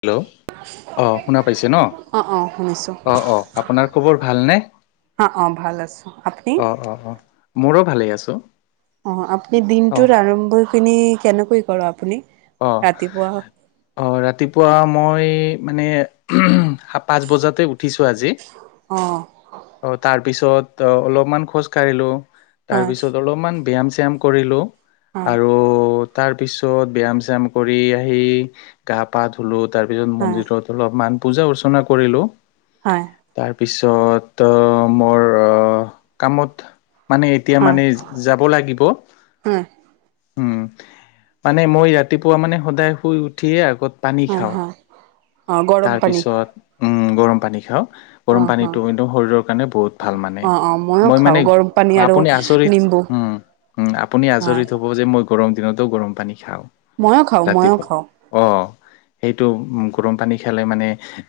Hello অ শুনা পাইছে ন। অ', অ', শুনিছো অ 'অ, ' আপোনাৰ খবৰ ভালনেে? অ', অ', ভাল আছো আপুনি? অ' অ 'অ 'মোৰো ভালে আছে অ আপুনি দিনটোৰ আৰম্ভ খিনি কেনেকৈ কৰ আপুনি। ৰাতিপুৱা অ' অ' ৰাতিপুৱা মই মানে উ পাঁচ বজাতে উঠিছো আজি অ অ তাৰপিছত অলপমান খোজকাঢ়িলোঁ। হয়, তাৰপিছত অলপমান ব্যায়াম চায়াম কৰিলোঁ। হয়, আৰু তাৰ পিছত ব্যায়াম চ্যাম কৰি আহি গা পা ধুলোত তাৰ পিছত হয়, মন্দিৰত অলপমান পূজা অৰ্চনা কৰিলো হয়, তাৰ পিছ তাৰছ'ত মোৰ কামত মানে এতিয়া হয়, মানে যাব লাগিব। হয়, উম মানে মই ৰাতিপুৱা মানে সদায় শুই উঠিয়ে আগত পানী হয়, খাওঁ। হয়, অ', গৰম পানী তাৰপিছত গৰম পানী খাওঁ। গৰম অ', হয়। পানীতটো একদ শৰীৰৰ কাৰণে বহুত ভাল মানে। অ', অ', ময়ো মই খাওঁ মানে গৰম পানী আৰু আপুনি আজৰিত নিম্বু উম উম আপুনি হয়। আচৰিত হ'ব যে মই গৰম দিনতো গৰম পানী খাওঁ ময়ো খাওঁ ময়ো ৰাতিপুৱা খাওঁ অ' সেইটো গৰম পানী খালে মানে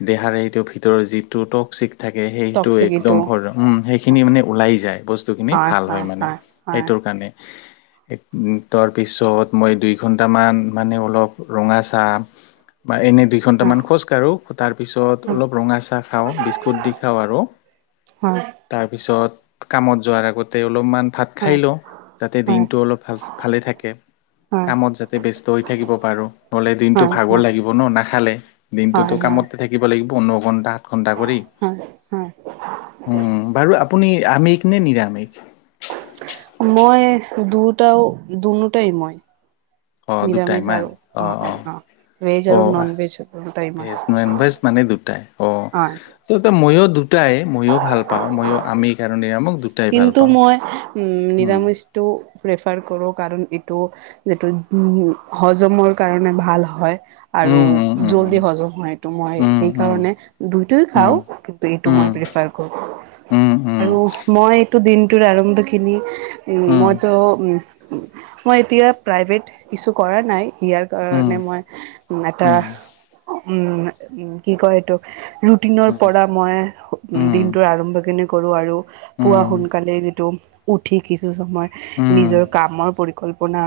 দেহাৰে সেইটো ভিতৰ যিটো টক্সিক থাকে সেইটো টকচিকিটো একদমৰ উম সেইখিনি মানে ওলাই যায়। বস্তুখিনি ভাল হয় মানে সেইটোৰ কাৰণে। হয় তাৰ পিছত মই দুই ঘন্টাামান মানে অলপ ৰঙা চাহ বা এনে দুই হয়, ঘণ্টামান খোজ ি [unintelligible] বি্ু দি খ আৰু হয়, হয়, পিছত কামত যোৱাৰ আগতে অলপমান ভাত খাই হয়, লওঁ। যাতে হয়, হয়, দিনটো অলপ ভাল ভালে থাকে। কামত যাতে ব্যস্ত হৈ থাকিব পাৰো। নহলে দিনটো হয়, ভাগৰ লাগিব ন নাখালে। দিনটোতো হয়, হয়, কামতে থাকিব লাগিব ন ঘন্টাত ঘন্টা কৰি হয়, হয়। উম বাৰু আপুনি আমিষ নে নিৰামিষ। মই দুটাও দুইটাই মই অ দুটাইমান অ' ভেজ আৰু অ' নন ভেজ দুটাই মই [unintelligible] মানে দুটাই অ ত মইো দু তাই ময়ো ভাল পাওঁ ময়ো আমি কাৰণে আমক কিন্তু মই নিৰামিষ তো এপ্ৰফাৰ কৰো। কাৰণ এইটো যিটো উ হজমৰ কাৰণে ভাল হয়। আৰু উম উম জল্দি হজম হয়টো মই উম সেই উম কাৰণে দুই খাও কিন্তু এইটো উম মই উম প্ৰেফাৰ ক উম আৰু মই এইটো দিনটোৰ আৰম্ভখিনি উম উম উম মইতো মই এতিয়া প্ৰায় [inaudible] ইয়াৰ উম কাৰণে উম মই এটা উম, উ কি কয়, এইটোোক ৰুটিনৰ উম পৰা মই উ উম দিনটো আৰম্ভ কৰি কৰো আৰু উম পুৱোৱা সোনকালে যিটো উঠি কিছু সময় উম নিজৰ কামৰ পৰিকল্পনা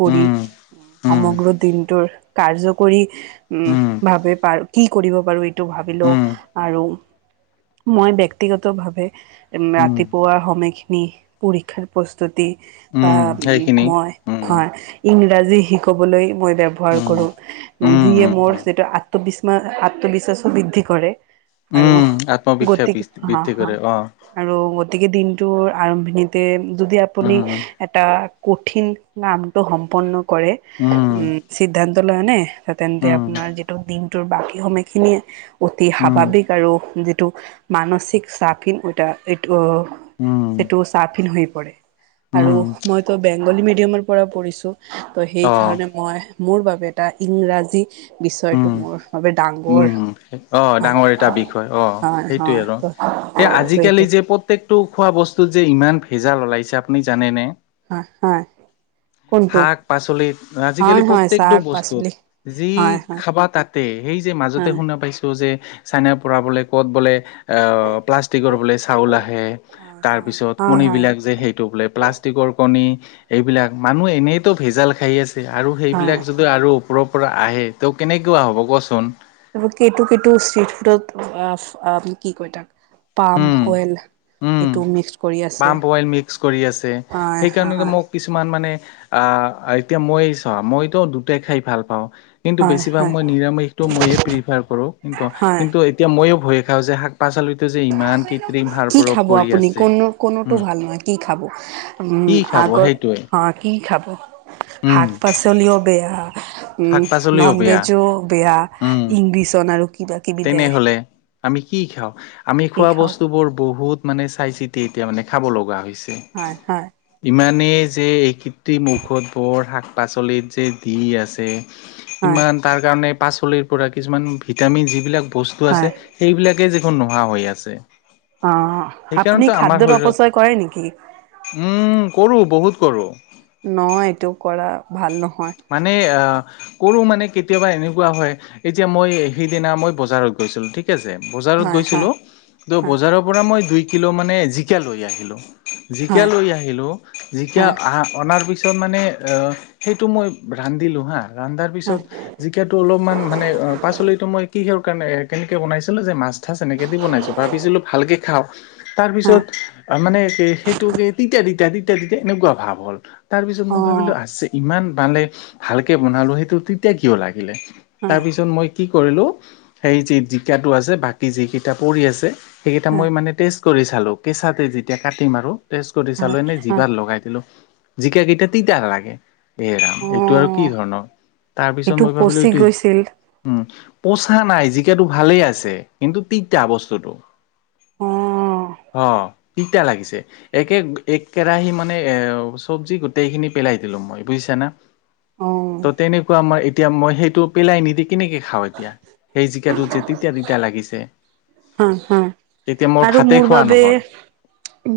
কৰি উম। সৰি উম, সমগ্ৰ দিনটোৰ কাৰ্যকৰী উ উম, ভাবে পাৰ কি কৰিব পাৰো এইটো ভাল উম, আৰু মই ব্যক্তিগত ভাৱে উম, ৰাতিপোৱা হমেখিনি পৰীক্ষাৰ প্ৰস্তুতি বা উম, সেইখিনি মই উম, হয় ইংৰাজী উম, উম, উম, উম, [unintelligible] বৃদ্ধি কৰে আৰু উম, আত্মবিশ্বাস গতি বৃ- হা বৃদ্ধি হা কৰে অ', আৰু গতিকে দিনটোৰ আৰম্ভণিতে যদি আপুনি উম, এটা কঠিন কামটো সম্পন্ন কৰে উম সিদ্ধান্ত লয়নে তেন্তে উম, আপোনাৰ যিটো দিনটোৰ বাকী সময়খিনিয়ে অতি উম, স্বাভাৱিক আৰু যিটো মানসিক চাকিন এটা এইটো উম, সেইটো চাফিন হৈ পৰে আৰু উম, মইতো বেংগলী মিডিয়ামৰ পৰা পঢ়িছো ত' সেই অ', কাৰণে মই মোৰ বাবে এটা ইংৰাজী বিচয়টো উম, মোৰ বাবে ডাঙৰ উম অঁ হয় ডাঙৰ এটা বিষয় অ হয় সেইটোৱে হয় আৰু ত সেই ত এইটো আজিকালি যে প্ৰত্যেকটো খোৱা বস্তুত যে ইমান ভেজাল ওলাইছে আপুনি জানেনে হয় হয় কোনটো শাক পাচলিত আজিকালি হয় হয় প্ৰত্যেকটো শাক বস্তুত পাচলি যি হয় হয় খাবা তাতে সেই যে মাজতে হয় শুনা পাইছো যে চাইনা পৰা বোলে ক'ত বোলে প্লাষ্টিকৰ বোলে চাউল আহে হয় তাৰ হয় পিছত হয় কণী হয় এইবিলাক যে সেইটো বোলে প্লাষ্টিকৰ কণী এইবিলাক মানুহ এনেইতো ভেজাল খাই আছে আৰু হয় সেইবিলাক যদি আৰু পৰা আহে তেওঁ কেনেকুৱা হ'ব কচোন [unintelligible] পাম উম অইল উম এইটো মিক্স কৰি আছে পাম অইল মিক্স কৰি আছে হয় সেইকাৰণেটো হয় মোক কিছুমান মানে আৰু এতিয়া মই চোৱা মইতো দুটাই খাই ভাল পাওঁ কিন্তু হয় বেছিভাগ হয় মই নিৰামিষটো মইয়ে প্ৰিফাৰ কৰো কিন্তু হয় কিন্তু এতিয়া ময়ো ভয়ে খাওঁ যে শাক পাচলিতো যে ইমান কৃত্ৰিম সাৰ কি প্ৰয়োগ খাব কৰি আপুনি আছে কোনো কোনোতো উম ভাল নহয় কি খাব উম কি খাব আগত সেইটোৱে অঁ কি খাব উম শাক পাচলিও বেয়া উম শাক পাচলিও নন বেয়া ভেজো বেয়া উম ইংলিছন আৰু কিবা কিবি তেনেহলে আমি কি খাওঁ আমি কি খোৱা খাওঁ বস্তু বোৰ বহুত মানে চাই চিতি এতিয়া মানে খাব লগা হয় হয় হয় ইমান মানে যে এইযে কৃত্ৰিম ঔষধ বৰ শাক পাচলিত যে দি আছে হয় ইমান তাৰ কাৰণে পাচলিৰ পৰা কিছুমান ভিটামিন যিবিলাক বস্তু আছে হয় সেইবিলাকেই দেখোন নোহোৱা হৈ আছে অ আপুনি সেইকাৰণেতো আমাৰ খাদ্যৰ শৰীৰত অপচয় কৰে নেকি? উম কৰো বহুত কৰোঁ নহয় এইটো কৰা ভাল নহ মানে কৰো মানে কেতিয়াবা এনেকুৱা হয় এতিয়া মই সেইদিনা মই বজাৰত গৈছিলো ঠিক ঠিক আছে বজাৰত হয় হয় গৈছিলো ত হয় বজাৰৰ পৰা মই দুই কিলো মানে জিকা লৈ আহিলো জিকা লৈ আহিলোঁ জিকা হয় হয় অনাৰ পিছত মানে সেইটো মই ৰান্ধিলো হা ৰান্ধাৰ পিছত হয় জিকাতটো অলপমান মানে পাচলিতো মই কিহৰ কাৰণে কেনেকে বনাইছিলো যে মাছ ঠাচ এনেকে দি বনাইছো ভাবিছিলো ভালকে খাওঁ তাৰ পিছত হয় মানে কি সেইটো কি তিতা তিতা এনেকুৱা ভাৱ হ'ল তাৰপিছত অ মই ভাবিলোঁ আছে ইমান মানে ভালকৈ বনালোঁ সেইটো তিতা কিয় লাগিলে হয় তাৰপিছত মই কি কৰিলো সেই যে জিকাটো আছে বাকী যিকেইটা পৰি আছে সেইকেইটা হয় মই মানে টেষ্ট কৰি চালো কেঁচাতে যেতিয়া কাটিম আৰু টেষ্ট কৰি হয় চালো এনেই হয় জিভাত লগাই দিলো জিকাকেইটা তিতা লাগে এৰাম অ এইটো আৰু কি ধৰণৰ তাৰ পিছত সেইটো মই ভাবিলো পচি এইটো গৈছিল উম পচা নাই জিকাতটো ভালেই আছে কিন্তু তিতা বস্তুটো অঁ অঁ তিতা লাগিছে একে এককেৰাহি মানে এ চব্জি গোটেইখিনি পেলাই পেলাই দিলো মই বুজিছা না অ ত' তেনেকুৱা ম মই এতিয়া মই সেইটো পেলাই নিদি কেনেকে খাওঁ এতিয়া। সেই জিকাটো যে তেতিয়া-তেতিয়া লাগিছে। হম-হম তেতিয়া আৰু ভাতে মোৰ খোৱা বাবে নহল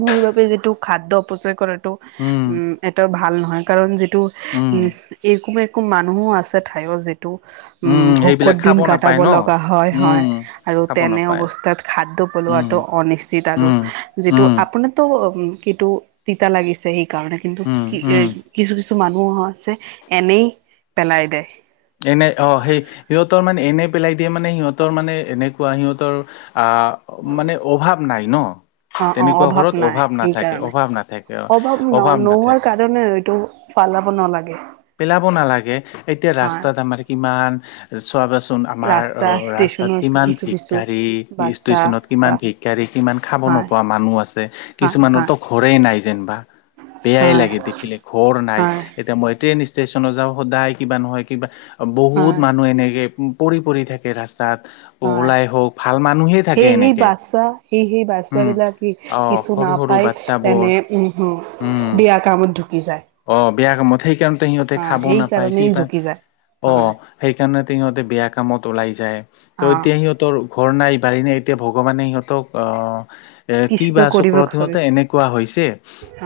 মোৰ বাবে যিটো খাদ্য অপচয় কৰাটো উম এটা ভাল নহয় কাৰণ যিটো উম এইকমে এক মানুহো আছে ঠাইৰ যেতি উম, ভকত সেইবিলাক দিন খাব নাপায় গাটাব ন লগা হয়-হয় উম আৰু খাব তেনে নাপায় অৱ তাত খাদ্য উম পলোৱাটো অনশ্চিত আৰু উম যিটো উম আপুনাতো উম, কিন্তু তিতা লাগিছে সেইকাৰণে কিন্তু উম কি এ উম কিছু কিছু মানুহ আছে এনেই পেলাই দেিয়। এনে অ সেই সিহঁতৰ মানে এনে পেলাই দিয়ে মানে সিহঁতৰ মানে এনেকুৱা সিহঁতৰ আহ মানে অভাৱ নাই ন। অ-অ তেনেকুৱা ঘৰত অভাৱ নাই নাথাকে সেইকাৰণে অভাৱ নাথাকে অ অভাৱ ন নোহোৱাৰ নাথাকে কাৰণে এইটো, পালাব নালাগে। পেলাব নালাগে এতিয়া হয় ৰাস্তাত আমাৰ কিমান চাবাচোন আমাৰ রাস্তা অ' ৰাস্তাত স্টেশনত কিমান কিছু কিছু ভিক্ষাৰী গাড়ী বাচ্চা ষ্টেচনত কিমান বা ভিক্ষাৰী গাড়ী কিমান খাব হাঁহ নোপোৱা মানুহ আছে হাঁহ হাঁহ কিছুমানৰতো ঘৰেই নাই যেনিবা। বেয়াই হাঁহ লাগে দেখিলে ঘৰ নাই হাঁহ এতিয়া মই। ট্ৰেইন ষ্টেশচন যাওঁ সদায় কিবা নহয় কিবা বহুত হাঁহ মানুহ এনেকে পৰি পৰি থাকে ৰাস্তা। তাত উ, হাঁহ লাই হওক ভাল মানুহেই থাকে সেই সেই এনেকে বাচ্ছা উম, অ', সৰু সৰু নাপায় বাচ্ছাবোৰ তেনে উ উম বিয়া কামতু অ' বিয়া কামত সেইকাৰণতে সিহঁতে হা খাবও সেই নাপায় কি কাৰণেই পায় ঢুকি যায় অ' হয় সেই সেইকাৰণতে সিহঁতে বেয়া কামত ওলাই যায় ত অ এতিয়া সিহঁতৰ। ঘৰ নাই বাঢ়ি নাই এতিয়া ভগৱানে সিহঁতক এ কিছুতো কিবা কৰিব চক্ৰত খাবে সিহঁতে এনেকুৱা হৈছে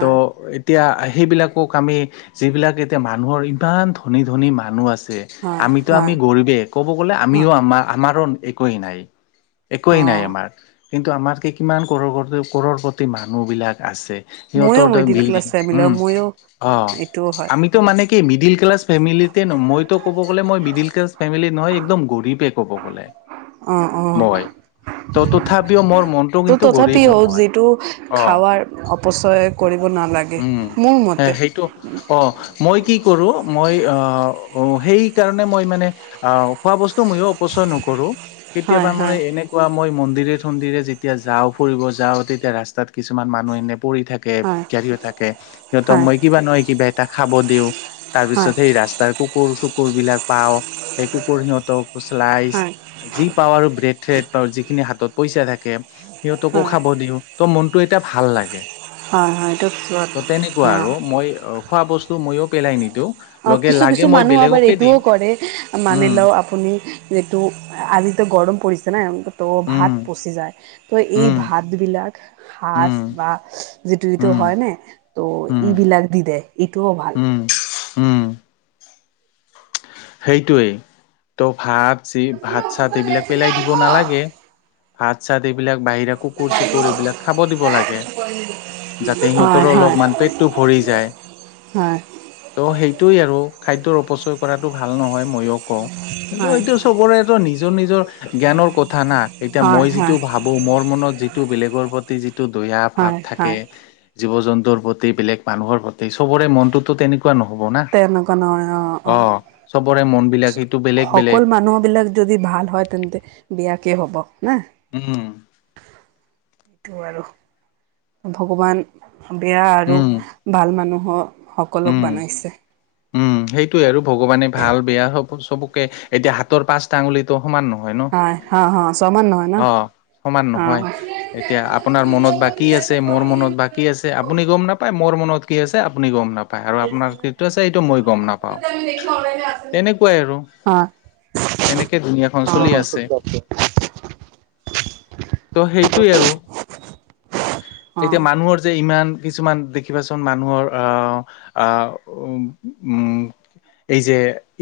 ত' এতিয়া সেইবিলাক ক আমি যিবিলাক এতিয়া মানুহৰ ইমান ধনী ধনী মানুহ আছে। হয় আমিতো আমি হয় গৰৱেই কব গলে হয় আমিও আম আমাৰো একোৱ নাই। অ একোৱেই নাই আমাৰ কিন্তু আমাৰ কি কিমান কৰ কৰৰ প্ৰতি মানুহ বিলাক আছে। ময়ো সিহঁতৰ ত মিডিল বিলদিং ক্লাছ ফেমিলি উম, ময়ো অ' এইটোও হয় আমিতো মানে কি মিডিল ক্লাচ ফেতে মইটো কব গলে মই মিড ক্লচ। নহয় একদম গৰ পে ক'ব গ'লে। অহ-অহ, মই ত' তথাপিও মোৰ মনটো ত' কিন্তু গৰীব তথাপিও নহয় যিটো অ'। খাৱাৰ অপচয় কৰিব। নালাগে উম মোৰ। মতে সেইটো অ' মই কি কৰোঁ মই সেইকাৰণে মই মানে খোৱা বস্তু ময়ো অপচয় নকৰোঁ। হয় কেতিয়াবা মানে হয় এনেকুৱা মই মন্ ন্দিৰে ঠন্দিৰে যেতিয়া যাওঁ ফুৰিব যাওঁ তেতি ৰাস্ত কিছু মানু্হ এ পৰি থাকে হয় ভিক্ষাৰী থাকে সিহঁতক হয় মই কিবা নহয় কিবা এটা খাব দিওঁ। তাৰ পিছত হয় সেই ৰাস্তাৰ কুকুৰ-চুকুৰ বিলাক পাওঁ সেই কুকুৰ সিহঁতক। ফচালইচ হয় যি পাওঁ আৰু ব্ৰেড চেড পা যিখিনি হাতত পইচা থাকে সিহঁতকো হয় খাব দিওঁ ত মনতটো এটা ভাল লাগে। হয়-হয় এইটো পছত ত' তেনেকুৱা আৰু মই খোৱা বস্তু ময়ো পেলাই নিদিওঁ। অ' লগে লাগে কিছু-কিছু মই মানুহ আবাৰ বেলেগকে দিম এইটোও কৰে মান উম লও আপুনি এইটো আজি, গৰম পৰিছে নাই তো উম ভাত পচি যায় তো এই উম ভাতবিলাক। উম সাঁচ বা যিটো যিটো উম হয় ন ত' উম ইবিলাক দি দে এইটোও ভাল। উম উম সেইটোৱেই ত' ভাতি ভাত চাত এইবিলাক পেলাই দিব নালাগে। ভাত চাত এইবিলাক বাহিৰা কুকুৰ-চুকুৰ এইবিলাক খাব দিব লাগে যাতে হয় সিহঁতৰো হয় অলপমান পেটটো ভৰি হয় ত' সেইটোৱেই আৰু। খাদ্যৰ অপচয় কৰাটো ভাল নহয় ময়ো কওঁ কিন্তু হয় এইটো চবৰেটো নিজৰ-নিজৰ জ্ঞানৰ কথা ন। এতিয়া হয় মই যিটো হয় ভাবো মোৰ মনত যিটো বেলেগৰ প্ৰতি যিটো দয়ায়া ভাৱ হয় থাকে। হয় জীৱ জন্তুৰ প্ৰতি বেলেগ মানুহৰ প্ৰতি সবৰে মনটোতো তেনেকুৱা। নহ'ব না তেনেকুৱা নহয় অ - অ। চবৰে মন বিলাক সেইটো বেলেগ বেলেগ সকলো মানুহ বিলাক যদি ভাল হয় তেন্তে বিয়াকে হব। ন উম সেইটো আৰু। ভগৱান বেয়া আৰু উম ভাল মানুহৰ। সকলক উম বানাইছে। উম, সেইটোৱে আৰু ভগৱানে ভাল বেয়া সব চবকে এতিয়া হাতৰ পাঁচটা আঙুলিতটো। হয় হা - হা চমান নহয়। ন অ', সমান নহয় এতিয়া আপোনাৰ মনত বাকী আছে মোৰ মনত বাকী আছে আপুনি গম নাপায়। মোৰ মনত কি আছে আপুনি গম নাপায়। পায় আৰু আপোনাৰ যটো আছে সটো মই গম নাপাও তেনেকুৱাই আৰু। অ হয় তেনেকে দুুনীয়াখন চলি অ আছে। ত' সেইটোৱেই আৰু অ এতিয়া মানুহৰ যে ইমান কিছুমান দেখিবাচোন মানুহৰ আহ - আহ উ - উ। এই যে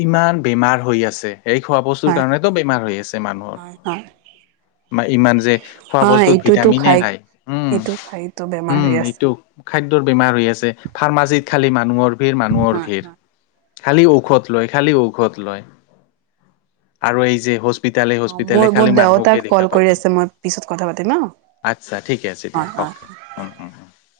ইমান বেমাৰ হৈ আছে। এইেই খোৱা বস্তুৰ হয় কাৰণেতো বেমাৰ হৈ আছে মানুহৰ। হয় হয় বা ইমান যে খোৱা হা বস্তুত এইটোতো ভিটামিনে খাই নাই উম এইটো খাইতো - বেমাৰ উম হৈ আছে এইটো। খাদ্যৰ বেমাৰ হৈ আছে ফাৰ্মাচীত খালি মানুহৰ ভিৰ মানুহৰ হয় ভিৰ। হয়। খালি ঔষধ লয়- খালী ঔষধ লয় আৰু এই যে হস্পিতালে - অ হস্পিতালে মোৰ বহুত খালি মানুহ। দেউতাক কল কৰি আছে মই পিছত কথা পাতিম ন আচছা ঠিকে আছে দিয়া হয় হয়। অকে উম- উম।